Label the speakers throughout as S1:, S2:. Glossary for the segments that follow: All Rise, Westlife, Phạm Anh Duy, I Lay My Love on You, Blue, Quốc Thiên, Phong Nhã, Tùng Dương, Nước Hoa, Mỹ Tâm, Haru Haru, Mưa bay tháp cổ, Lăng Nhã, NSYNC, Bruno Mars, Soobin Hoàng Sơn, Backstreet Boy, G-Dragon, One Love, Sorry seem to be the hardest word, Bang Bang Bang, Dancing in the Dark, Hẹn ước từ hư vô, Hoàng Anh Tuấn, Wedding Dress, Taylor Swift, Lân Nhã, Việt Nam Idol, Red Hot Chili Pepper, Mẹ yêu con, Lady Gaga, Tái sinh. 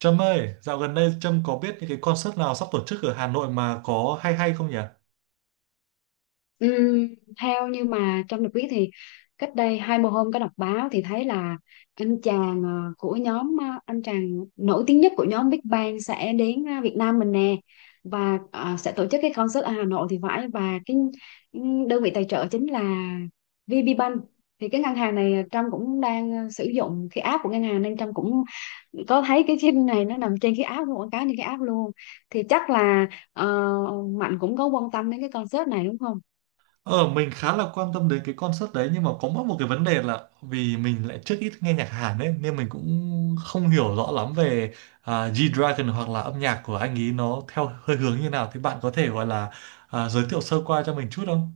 S1: Trâm ơi, dạo gần đây Trâm có biết những cái concert nào sắp tổ chức ở Hà Nội mà có hay hay không nhỉ?
S2: Ừm, Theo như mà Trâm được biết thì cách đây 20 hôm có đọc báo thì thấy là anh chàng của nhóm, anh chàng nổi tiếng nhất của nhóm Big Bang sẽ đến, Việt Nam mình nè. Và sẽ tổ chức cái concert ở Hà Nội thì phải. Và cái, đơn vị tài trợ chính là VP Bank. Thì cái ngân hàng này, Trâm cũng đang sử dụng cái app của ngân hàng, nên Trâm cũng có thấy cái phim này nó nằm trên cái app luôn, quảng cáo trên cái app luôn. Thì chắc là ờ, Mạnh cũng có quan tâm đến cái concert này, đúng không?
S1: Ờ, mình khá là quan tâm đến cái concert đấy nhưng mà có mỗi một cái vấn đề là vì mình lại trước ít nghe nhạc Hàn ấy nên mình cũng không hiểu rõ lắm về G-Dragon hoặc là âm nhạc của anh ấy nó theo hơi hướng như nào thì bạn có thể gọi là giới thiệu sơ qua cho mình chút không?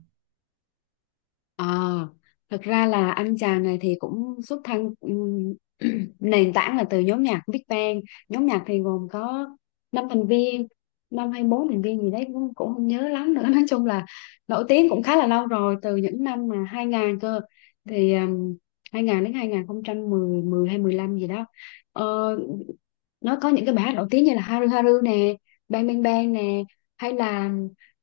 S2: Ờ, Thật ra là anh chàng này thì cũng xuất thân, nền tảng là từ nhóm nhạc Big Bang. Nhóm nhạc thì gồm có năm thành viên, năm hay bốn thành viên gì đấy, cũng không nhớ lắm nữa. Nói chung là nổi tiếng cũng khá là lâu rồi, từ những năm mà 2000 cơ. Thì 2000 đến 2010, mười mười hay 15 gì đó. Ờ, nó có những cái bài hát nổi tiếng như là Haru Haru nè, Bang Bang Bang nè, hay là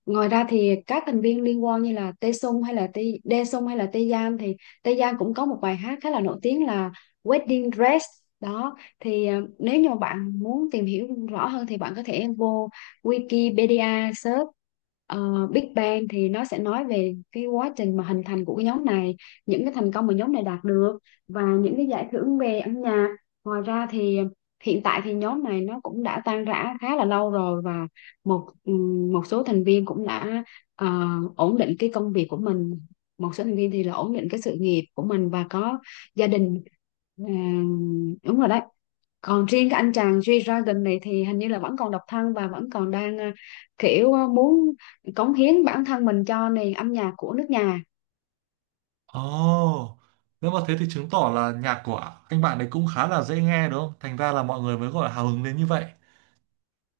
S2: ngoài ra thì các thành viên liên quan như là Tae, hay là Tae Dae, hay là Tae, thì Tae cũng có một bài hát khá là nổi tiếng là Wedding Dress đó. Thì nếu như mà bạn muốn tìm hiểu rõ hơn thì bạn có thể vô Wikipedia search Big Bang, thì nó sẽ nói về cái quá trình mà hình thành của cái nhóm này, những cái thành công mà nhóm này đạt được, và những cái giải thưởng về âm nhạc. Ngoài ra thì hiện tại thì nhóm này nó cũng đã tan rã khá là lâu rồi, và một ừ, một số thành viên cũng đã ờ, ổn định cái công việc của mình, một số thành viên thì là ổn định cái sự nghiệp của mình và có gia đình. Đúng rồi đấy. Còn riêng cái anh chàng G-Dragon này thì hình như là vẫn còn độc thân, và vẫn còn đang kiểu muốn cống hiến bản thân mình cho nền âm nhạc của nước nhà.
S1: Ồ, nếu mà thế thì chứng tỏ là nhạc của anh bạn ấy cũng khá là dễ nghe đúng không? Thành ra là mọi người mới gọi là hào hứng đến như vậy.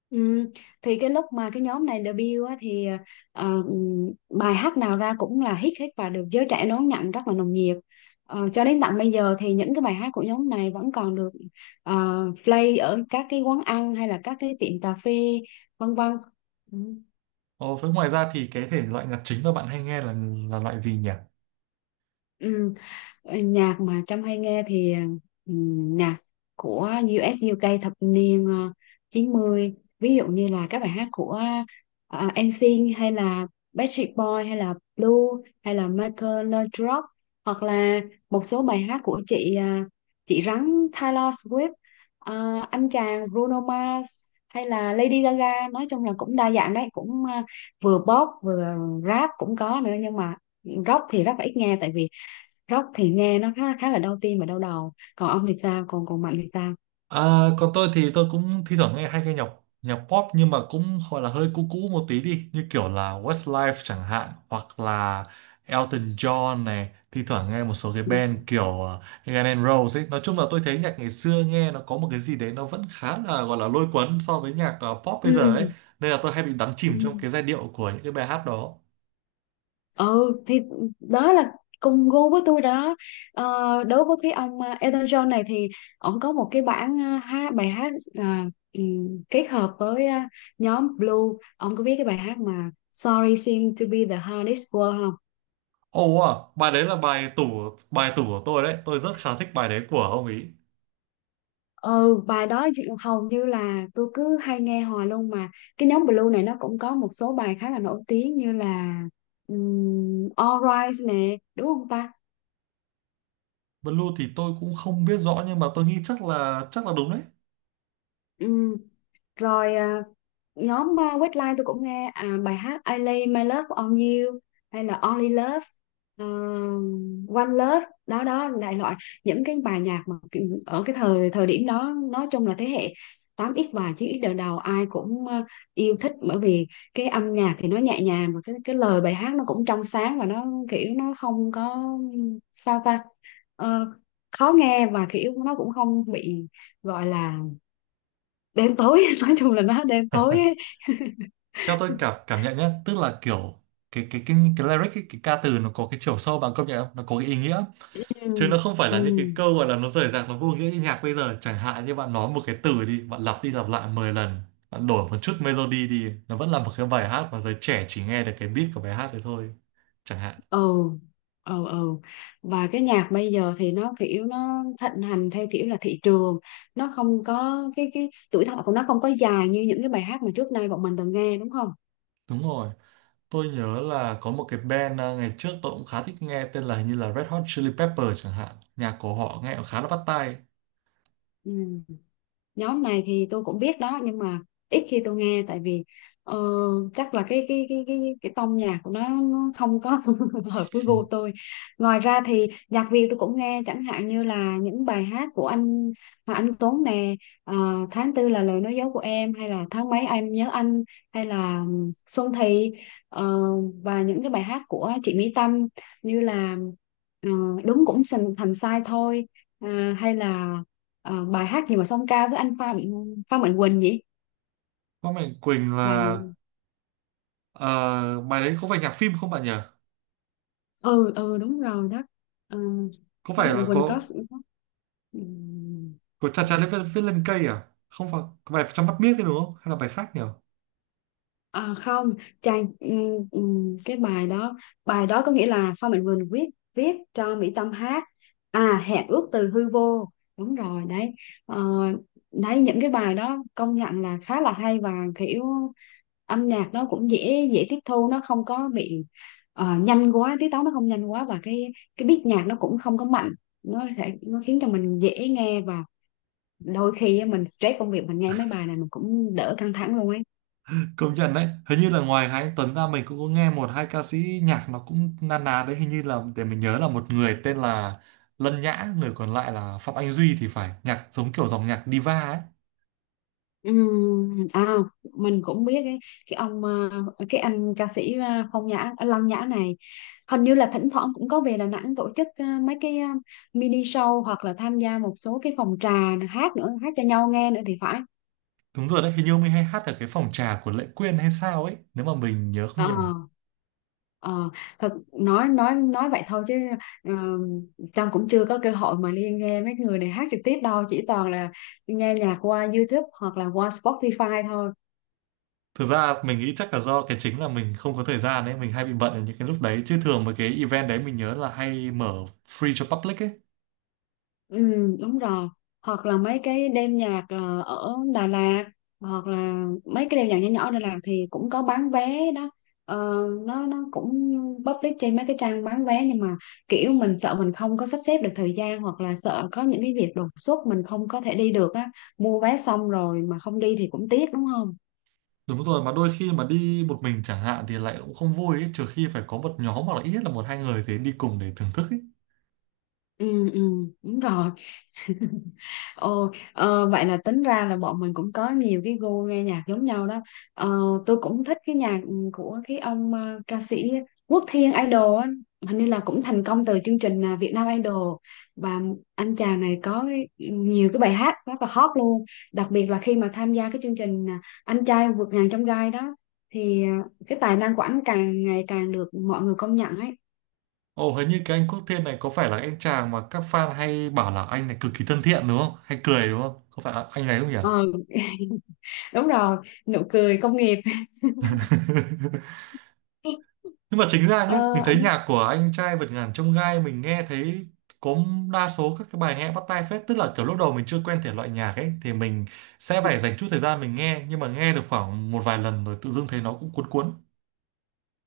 S2: Ừ. Thì cái lúc mà cái nhóm này debut á, thì bài hát nào ra cũng là hit hết và được giới trẻ đón nhận rất là nồng nhiệt. Ờ, cho đến tận bây giờ thì những cái bài hát của nhóm này vẫn còn được play ở các cái quán ăn hay là các cái tiệm cà phê, vân vân. Ừ.
S1: Ồ, với ngoài ra thì cái thể loại nhạc chính mà bạn hay nghe là loại gì nhỉ?
S2: Ừ. Nhạc mà Trâm hay nghe thì, nhạc của U.S. UK thập niên 90, ví dụ như là các bài hát của NSYNC, hay là Backstreet Boy, hay là Blue, hay là Michael Laudrup, hoặc là một số bài hát của chị rắn Taylor Swift, ờ, anh chàng Bruno Mars, hay là Lady Gaga. Nói chung là cũng đa dạng đấy, cũng vừa pop vừa rap cũng có nữa, nhưng mà rock thì rất là ít nghe, tại vì rock thì nghe nó khá khá là đau tim và đau đầu. Còn ông thì sao? Còn còn Mạnh thì sao?
S1: À, còn tôi thì tôi cũng thi thoảng nghe hay nghe nhạc nhạc pop nhưng mà cũng gọi là hơi cũ cũ một tí đi như kiểu là Westlife chẳng hạn hoặc là Elton John này thi thoảng nghe một số cái
S2: Ừ.
S1: band kiểu Guns N' Roses ấy, nói chung là tôi thấy nhạc ngày xưa nghe nó có một cái gì đấy nó vẫn khá là gọi là lôi cuốn so với nhạc pop bây giờ ấy,
S2: Ừ.
S1: nên là tôi hay bị đắm
S2: Ừ.
S1: chìm trong cái giai điệu của những cái bài hát đó.
S2: Ừ, thì đó là cùng gu với tôi rồi đó. Ờ, đối với cái ông, Elton John này thì ông có một cái bản, hát bài hát, à, ừ, kết hợp với nhóm Blue. Ông có biết cái bài hát mà Sorry seem to Be the Hardest Word không?
S1: Ồ, bài đấy là bài tủ của tôi đấy. Tôi rất khá thích bài đấy của ông ý.
S2: Ừ, bài đó hầu như là tôi cứ hay nghe hoài luôn mà. Cái nhóm Blue này nó cũng có một số bài khá là nổi tiếng như là, All Rise nè, đúng không ta?
S1: Blue thì tôi cũng không biết rõ nhưng mà tôi nghĩ chắc là đúng đấy.
S2: Ừ. Rồi, nhóm Westlife tôi cũng nghe, bài hát I Lay My Love on You, hay là Only Love, ờ, One Love đó đó, đại loại những cái bài nhạc mà ở cái thời thời điểm đó. Nói chung là thế hệ 8x và 9x đời đầu ai cũng yêu thích, bởi vì cái âm nhạc thì nó nhẹ nhàng, và cái lời bài hát nó cũng trong sáng, và nó kiểu nó không có, sao ta, Ờ, khó nghe, và kiểu nó cũng không bị gọi là đen tối, nói chung là nó đen tối ấy.
S1: Theo tôi cảm cảm nhận nhá, tức là kiểu cái lyric cái ca từ nó có cái chiều sâu, bạn công nhận không? Nó có cái ý nghĩa
S2: Ừ.
S1: chứ nó không phải
S2: Ừ.
S1: là những cái câu gọi là nó rời rạc, nó vô nghĩa như nhạc bây giờ. Chẳng hạn như bạn nói một cái từ đi, bạn lặp đi lặp lại 10 lần, bạn đổi một chút melody đi, nó vẫn là một cái bài hát mà giới trẻ chỉ nghe được cái beat của bài hát đấy thôi. Chẳng hạn.
S2: Ừ. Ừ. Ừ. Và cái nhạc bây giờ thì nó kiểu nó thịnh hành theo kiểu là thị trường, nó không có cái tuổi thọ của nó không có dài như những cái bài hát mà trước nay bọn mình từng nghe, đúng không?
S1: Đúng rồi. Tôi nhớ là có một cái band ngày trước tôi cũng khá thích nghe, tên là hình như là Red Hot Chili Pepper chẳng hạn. Nhạc của họ nghe cũng khá là bắt tai.
S2: Ừ. Nhóm này thì tôi cũng biết đó, nhưng mà ít khi tôi nghe, tại vì ờ, chắc là cái tông nhạc của nó không có hợp với gu tôi. Ngoài ra thì nhạc Việt tôi cũng nghe, chẳng hạn như là những bài hát của anh Hoàng Anh Tuấn nè, ờ, Tháng Tư Là Lời Nói Dối Của Em hay là Tháng Mấy Em Nhớ Anh, hay là Xuân Thị ờ, và những cái bài hát của chị Mỹ Tâm, như là ờ, Đúng Cũng Thành thành Sai Thôi, hay là bài hát gì mà song ca với anh Pha Mạnh Quỳnh vậy,
S1: Có Mạnh Quỳnh
S2: bài
S1: là
S2: gì?
S1: ờ, bài đấy có phải nhạc phim không bạn nhỉ?
S2: Ừ, ừ, đúng rồi đó. Ờ,
S1: Có
S2: Pha
S1: phải
S2: Mạnh
S1: là
S2: Quỳnh có
S1: có
S2: s- có-
S1: của
S2: Ừ.
S1: Cha Cha Viết, viết lên cây à? Không phải có bài trong mắt biếc đấy đúng không? Hay là bài khác nhỉ?
S2: Không, chàng, cái bài đó có nghĩa là Phan Mạnh Quỳnh viết, cho Mỹ Tâm hát, à Hẹn Ước Từ Hư Vô, đúng rồi đấy. Ờ, đấy những cái bài đó công nhận là khá là hay, và kiểu âm nhạc nó cũng dễ dễ tiếp thu, nó không có bị nhanh quá, tiết tấu nó không nhanh quá, và cái beat nhạc nó cũng không có mạnh, nó sẽ nó khiến cho mình dễ nghe, và đôi khi á, mình stress công việc mình nghe mấy bài này mình cũng đỡ căng thẳng luôn ấy.
S1: Công nhận đấy. Hình như là ngoài Hà Anh Tuấn ra mình cũng có nghe một hai ca sĩ nhạc nó cũng na ná đấy. Hình như là để mình nhớ là một người tên là Lân Nhã, người còn lại là Phạm Anh Duy thì phải, nhạc giống kiểu dòng nhạc diva ấy.
S2: Ừm, à mình cũng biết cái, ông cái anh ca sĩ, Phong Nhã, Lăng Nhã này, hình như là thỉnh thoảng cũng có về Đà Nẵng tổ chức mấy cái mini show, hoặc là tham gia một số cái phòng trà, hát nữa, hát cho nhau nghe nữa thì phải.
S1: Đúng rồi đấy, hình như ông ấy hay hát ở cái phòng trà của Lệ Quyên hay sao ấy, nếu mà mình nhớ không
S2: Ờ.
S1: nhầm.
S2: Ờ, thật, nói vậy thôi, chứ ờ, Trâm cũng chưa có cơ hội mà đi nghe mấy người này hát trực tiếp đâu, chỉ toàn là nghe nhạc qua YouTube hoặc là qua Spotify thôi.
S1: Thực ra mình nghĩ chắc là do cái chính là mình không có thời gian ấy, mình hay bị bận ở những cái lúc đấy. Chứ thường mà cái event đấy mình nhớ là hay mở free cho public ấy.
S2: Ừ, đúng rồi. Hoặc là mấy cái đêm nhạc ở Đà Lạt, hoặc là mấy cái đêm nhạc nhỏ nhỏ ở Đà Lạt thì cũng có bán vé đó. Ờ, nó cũng public trên mấy cái trang bán vé, nhưng mà kiểu mình sợ mình không có sắp xếp được thời gian, hoặc là sợ có những cái việc đột xuất mình không có thể đi được á. Mua vé xong rồi mà không đi thì cũng tiếc, đúng không?
S1: Đúng rồi, mà đôi khi mà đi một mình chẳng hạn thì lại cũng không vui ấy, trừ khi phải có một nhóm hoặc là ít nhất là một hai người thì đi cùng để thưởng thức ấy.
S2: Ừ, ừ, đúng rồi. Ồ, vậy là tính ra là bọn mình cũng có nhiều cái gu nghe nhạc giống nhau đó. Ờ, tôi cũng thích cái nhạc của cái ông ca sĩ Quốc Thiên Idol á. Hình như là cũng thành công từ chương trình Việt Nam Idol, và anh chàng này có nhiều cái bài hát rất là hot luôn. Đặc biệt là khi mà tham gia cái chương trình Anh Trai Vượt Ngàn Chông Gai đó, thì cái tài năng của anh càng ngày càng được mọi người công nhận ấy.
S1: Ồ, hình như cái anh Quốc Thiên này có phải là anh chàng mà các fan hay bảo là anh này cực kỳ thân thiện đúng không? Hay cười đúng không? Có phải anh này không nhỉ?
S2: Ờ, đúng rồi, nụ cười công nghiệp.
S1: Nhưng mà chính ra nhé, mình
S2: Ờ.
S1: thấy nhạc của anh trai vượt ngàn chông gai mình nghe thấy có đa số các cái bài nghe bắt tai phết, tức là kiểu lúc đầu mình chưa quen thể loại nhạc ấy thì mình sẽ phải dành chút thời gian mình nghe, nhưng mà nghe được khoảng một vài lần rồi tự dưng thấy nó cũng cuốn cuốn.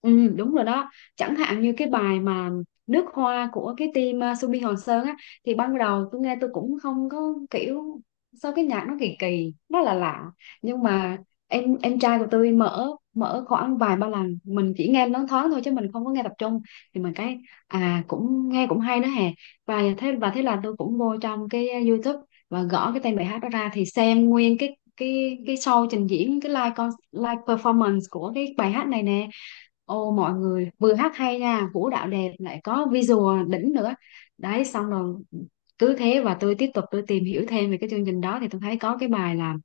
S2: Ừ, đúng rồi đó. Chẳng hạn như cái bài mà Nước Hoa của cái team Subi Hoàng Sơn á, thì ban đầu tôi nghe tôi cũng không có kiểu, sao cái nhạc nó kỳ kỳ, nó là lạ, lạ. Nhưng mà em trai của tôi mở mở khoảng vài ba lần, mình chỉ nghe nó thoáng thôi chứ mình không có nghe tập trung, thì mình cái, cũng nghe cũng hay đó hè. Và thế là tôi cũng vô trong cái YouTube và gõ cái tên bài hát đó ra thì xem nguyên cái show trình diễn cái live performance của cái bài hát này nè. Ô, mọi người vừa hát hay nha, vũ đạo đẹp, lại có visual đỉnh nữa đấy. Xong rồi cứ thế và tôi tiếp tục tìm hiểu thêm về cái chương trình đó thì tôi thấy có cái bài là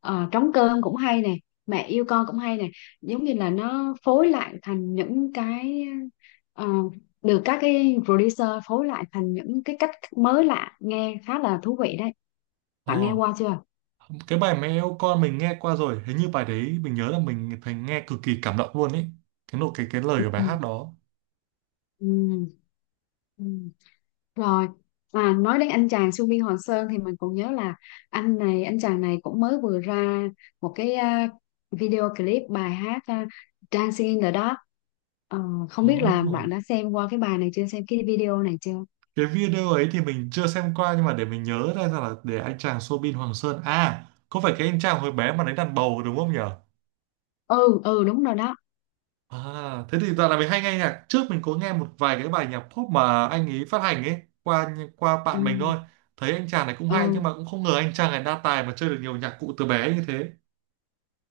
S2: trống cơm cũng hay nè, mẹ yêu con cũng hay nè, giống như là nó phối lại thành những cái ờ, được các cái producer phối lại thành những cái cách mới lạ nghe khá là thú vị đấy.
S1: Ờ,
S2: Bạn nghe qua chưa?
S1: cái bài mẹ yêu con mình nghe qua rồi, hình như bài đấy mình nhớ là mình thấy nghe cực kỳ cảm động luôn ấy, cái nội cái lời của bài hát đó.
S2: Ừ. Ừ. Rồi, à, nói đến anh chàng Su Biên Hoàng Sơn thì mình còn nhớ là anh chàng này cũng mới vừa ra một cái video clip bài hát, Dancing in the Dark. Ờ, Không biết là bạn
S1: Oh,
S2: đã xem qua cái bài này chưa, xem cái video này chưa?
S1: cái video ấy thì mình chưa xem qua nhưng mà để mình nhớ ra là, để anh chàng Soobin Hoàng Sơn à, có phải cái anh chàng hồi bé mà đánh đàn bầu đúng không nhỉ?
S2: Ừ, ừ đúng rồi đó.
S1: À, thế thì dạo này mình hay nghe nhạc, trước mình có nghe một vài cái bài nhạc pop mà anh ấy phát hành ấy, qua qua
S2: Ừ,
S1: bạn mình thôi, thấy anh chàng này cũng hay
S2: ừ.
S1: nhưng mà cũng không ngờ anh chàng này đa tài mà chơi được nhiều nhạc cụ từ bé như thế.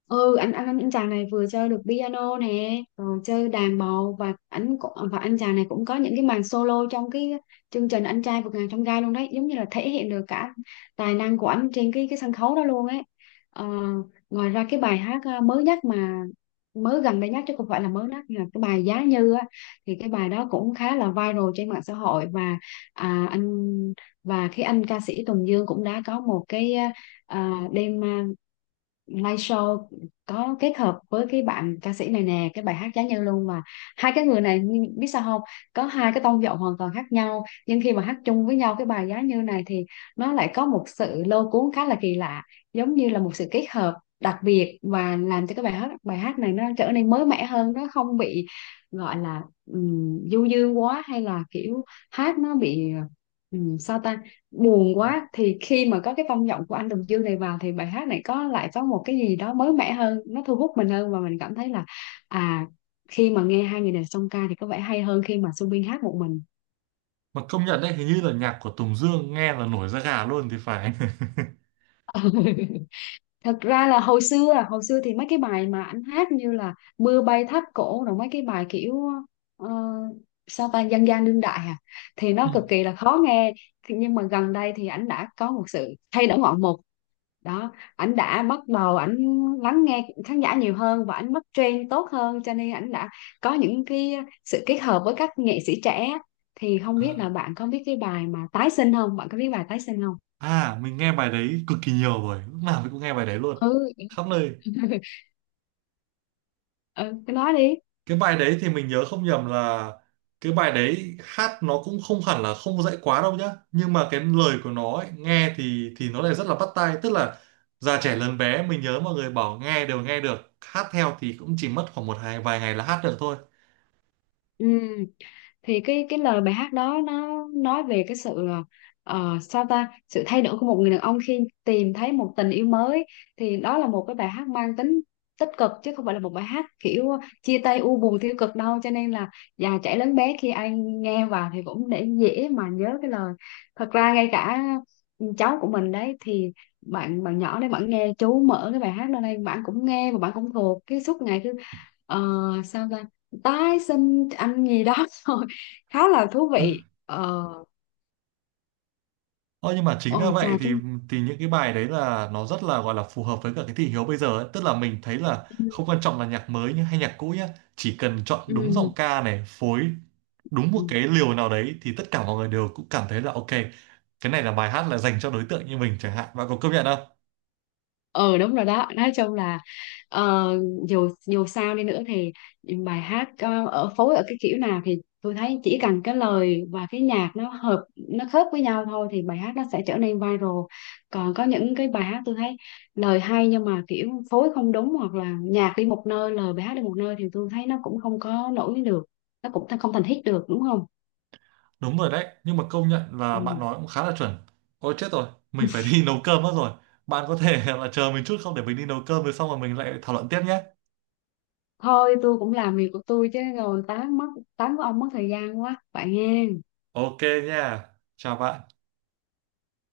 S2: Ừ, anh chàng này vừa chơi được piano nè rồi chơi đàn bầu, và anh chàng này cũng có những cái màn solo trong cái chương trình anh trai vượt ngàn chông gai luôn đấy, giống như là thể hiện được cả tài năng của anh trên cái sân khấu đó luôn ấy. Ờ, Ngoài ra cái bài hát mới nhất mà mới gần đây nhất, chứ không phải là mới nhất, là cái bài Giá Như á, thì cái bài đó cũng khá là viral trên mạng xã hội. Và à, anh và cái anh ca sĩ Tùng Dương cũng đã có một cái đêm, live show có kết hợp với cái bạn ca sĩ này nè, cái bài hát Giá Như luôn mà. Hai cái người này nhưng biết sao không, có hai cái tông giọng hoàn toàn khác nhau nhưng khi mà hát chung với nhau cái bài Giá Như này thì nó lại có một sự lôi cuốn khá là kỳ lạ, giống như là một sự kết hợp đặc biệt và làm cho cái bài hát này nó trở nên mới mẻ hơn, nó không bị gọi là du dương quá hay là kiểu hát nó bị sao ta buồn quá. Thì khi mà có cái tông giọng của anh Tùng Dương này vào thì bài hát này có lại có một cái gì đó mới mẻ hơn, nó thu hút mình hơn, và mình cảm thấy là à khi mà nghe hai người này song ca thì có vẻ hay hơn khi mà Subin hát một mình.
S1: Mà công nhận đấy, hình như là nhạc của Tùng Dương nghe là nổi da gà luôn thì phải.
S2: Thật ra là hồi xưa, hồi xưa thì mấy cái bài mà anh hát như là Mưa Bay Tháp Cổ rồi mấy cái bài kiểu ờ, sao ta dân gian đương đại à thì
S1: Ừ.
S2: nó cực kỳ là khó nghe. Thì nhưng mà gần đây thì anh đã có một sự thay đổi ngoạn mục đó, ảnh đã bắt đầu lắng nghe khán giả nhiều hơn và ảnh bắt trend tốt hơn, cho nên ảnh đã có những cái sự kết hợp với các nghệ sĩ trẻ. Thì không biết là
S1: à,
S2: bạn có biết cái bài mà Tái Sinh không, bạn có biết bài Tái Sinh không?
S1: mình nghe bài đấy cực kỳ nhiều rồi, lúc nào mình cũng nghe bài đấy luôn,
S2: Ừ.
S1: khắp nơi.
S2: Ừ, cái đó đi.
S1: Cái bài đấy thì mình nhớ không nhầm là cái bài đấy hát nó cũng không hẳn là không dạy quá đâu nhá, nhưng mà cái lời của nó ấy, nghe thì nó lại rất là bắt tai, tức là già trẻ lớn bé mình nhớ mọi người bảo nghe đều nghe được, hát theo thì cũng chỉ mất khoảng một hai vài ngày là hát được thôi.
S2: Ừ, thì cái lời bài hát đó nó nói về cái sự ờ, sao ta sự thay đổi của một người đàn ông khi tìm thấy một tình yêu mới. Thì đó là một cái bài hát mang tính tích cực chứ không phải là một bài hát kiểu chia tay u buồn tiêu cực đâu, cho nên là già trẻ lớn bé khi ai nghe vào thì cũng để dễ mà nhớ cái lời. Thật ra ngay cả cháu của mình đấy thì bạn bạn nhỏ đấy, bạn nghe chú mở cái bài hát lên đây, bạn cũng nghe và bạn cũng thuộc cái suốt ngày cứ ờ, sao ta tái sinh anh gì đó rồi, khá là thú vị. Ờ,
S1: Ờ, nhưng mà chính ra
S2: ôi chà
S1: vậy
S2: chúng.
S1: thì những cái bài đấy là nó rất là gọi là phù hợp với cả cái thị hiếu bây giờ ấy. Tức là mình thấy là không quan trọng là nhạc mới nhá, hay nhạc cũ nhá, chỉ cần chọn đúng
S2: Ừ.
S1: giọng ca này, phối đúng một
S2: Ừ.
S1: cái liều nào đấy thì tất cả mọi người đều cũng cảm thấy là ok, cái này là bài hát là dành cho đối tượng như mình chẳng hạn. Bạn có công nhận không?
S2: Ờ đúng rồi đó, nói chung là ờ, dù dù sao đi nữa thì bài hát ở phối ở cái kiểu nào thì tôi thấy chỉ cần cái lời và cái nhạc nó hợp, nó khớp với nhau thôi thì bài hát nó sẽ trở nên viral. Còn có những cái bài hát tôi thấy lời hay nhưng mà kiểu phối không đúng hoặc là nhạc đi một nơi lời bài hát đi một nơi thì tôi thấy nó cũng không có nổi được, nó cũng không thành hit được, đúng không?
S1: Đúng rồi đấy, nhưng mà công nhận là bạn
S2: Ừ.
S1: nói cũng khá là chuẩn. Ôi chết rồi, mình phải đi nấu cơm mất rồi. Bạn có thể là chờ mình chút không để mình đi nấu cơm rồi xong rồi mình lại thảo luận tiếp nhé.
S2: Thôi tôi cũng làm việc của tôi chứ rồi tán mất, tán của ông mất thời gian quá vậy nghe.
S1: Ok nha. Chào bạn.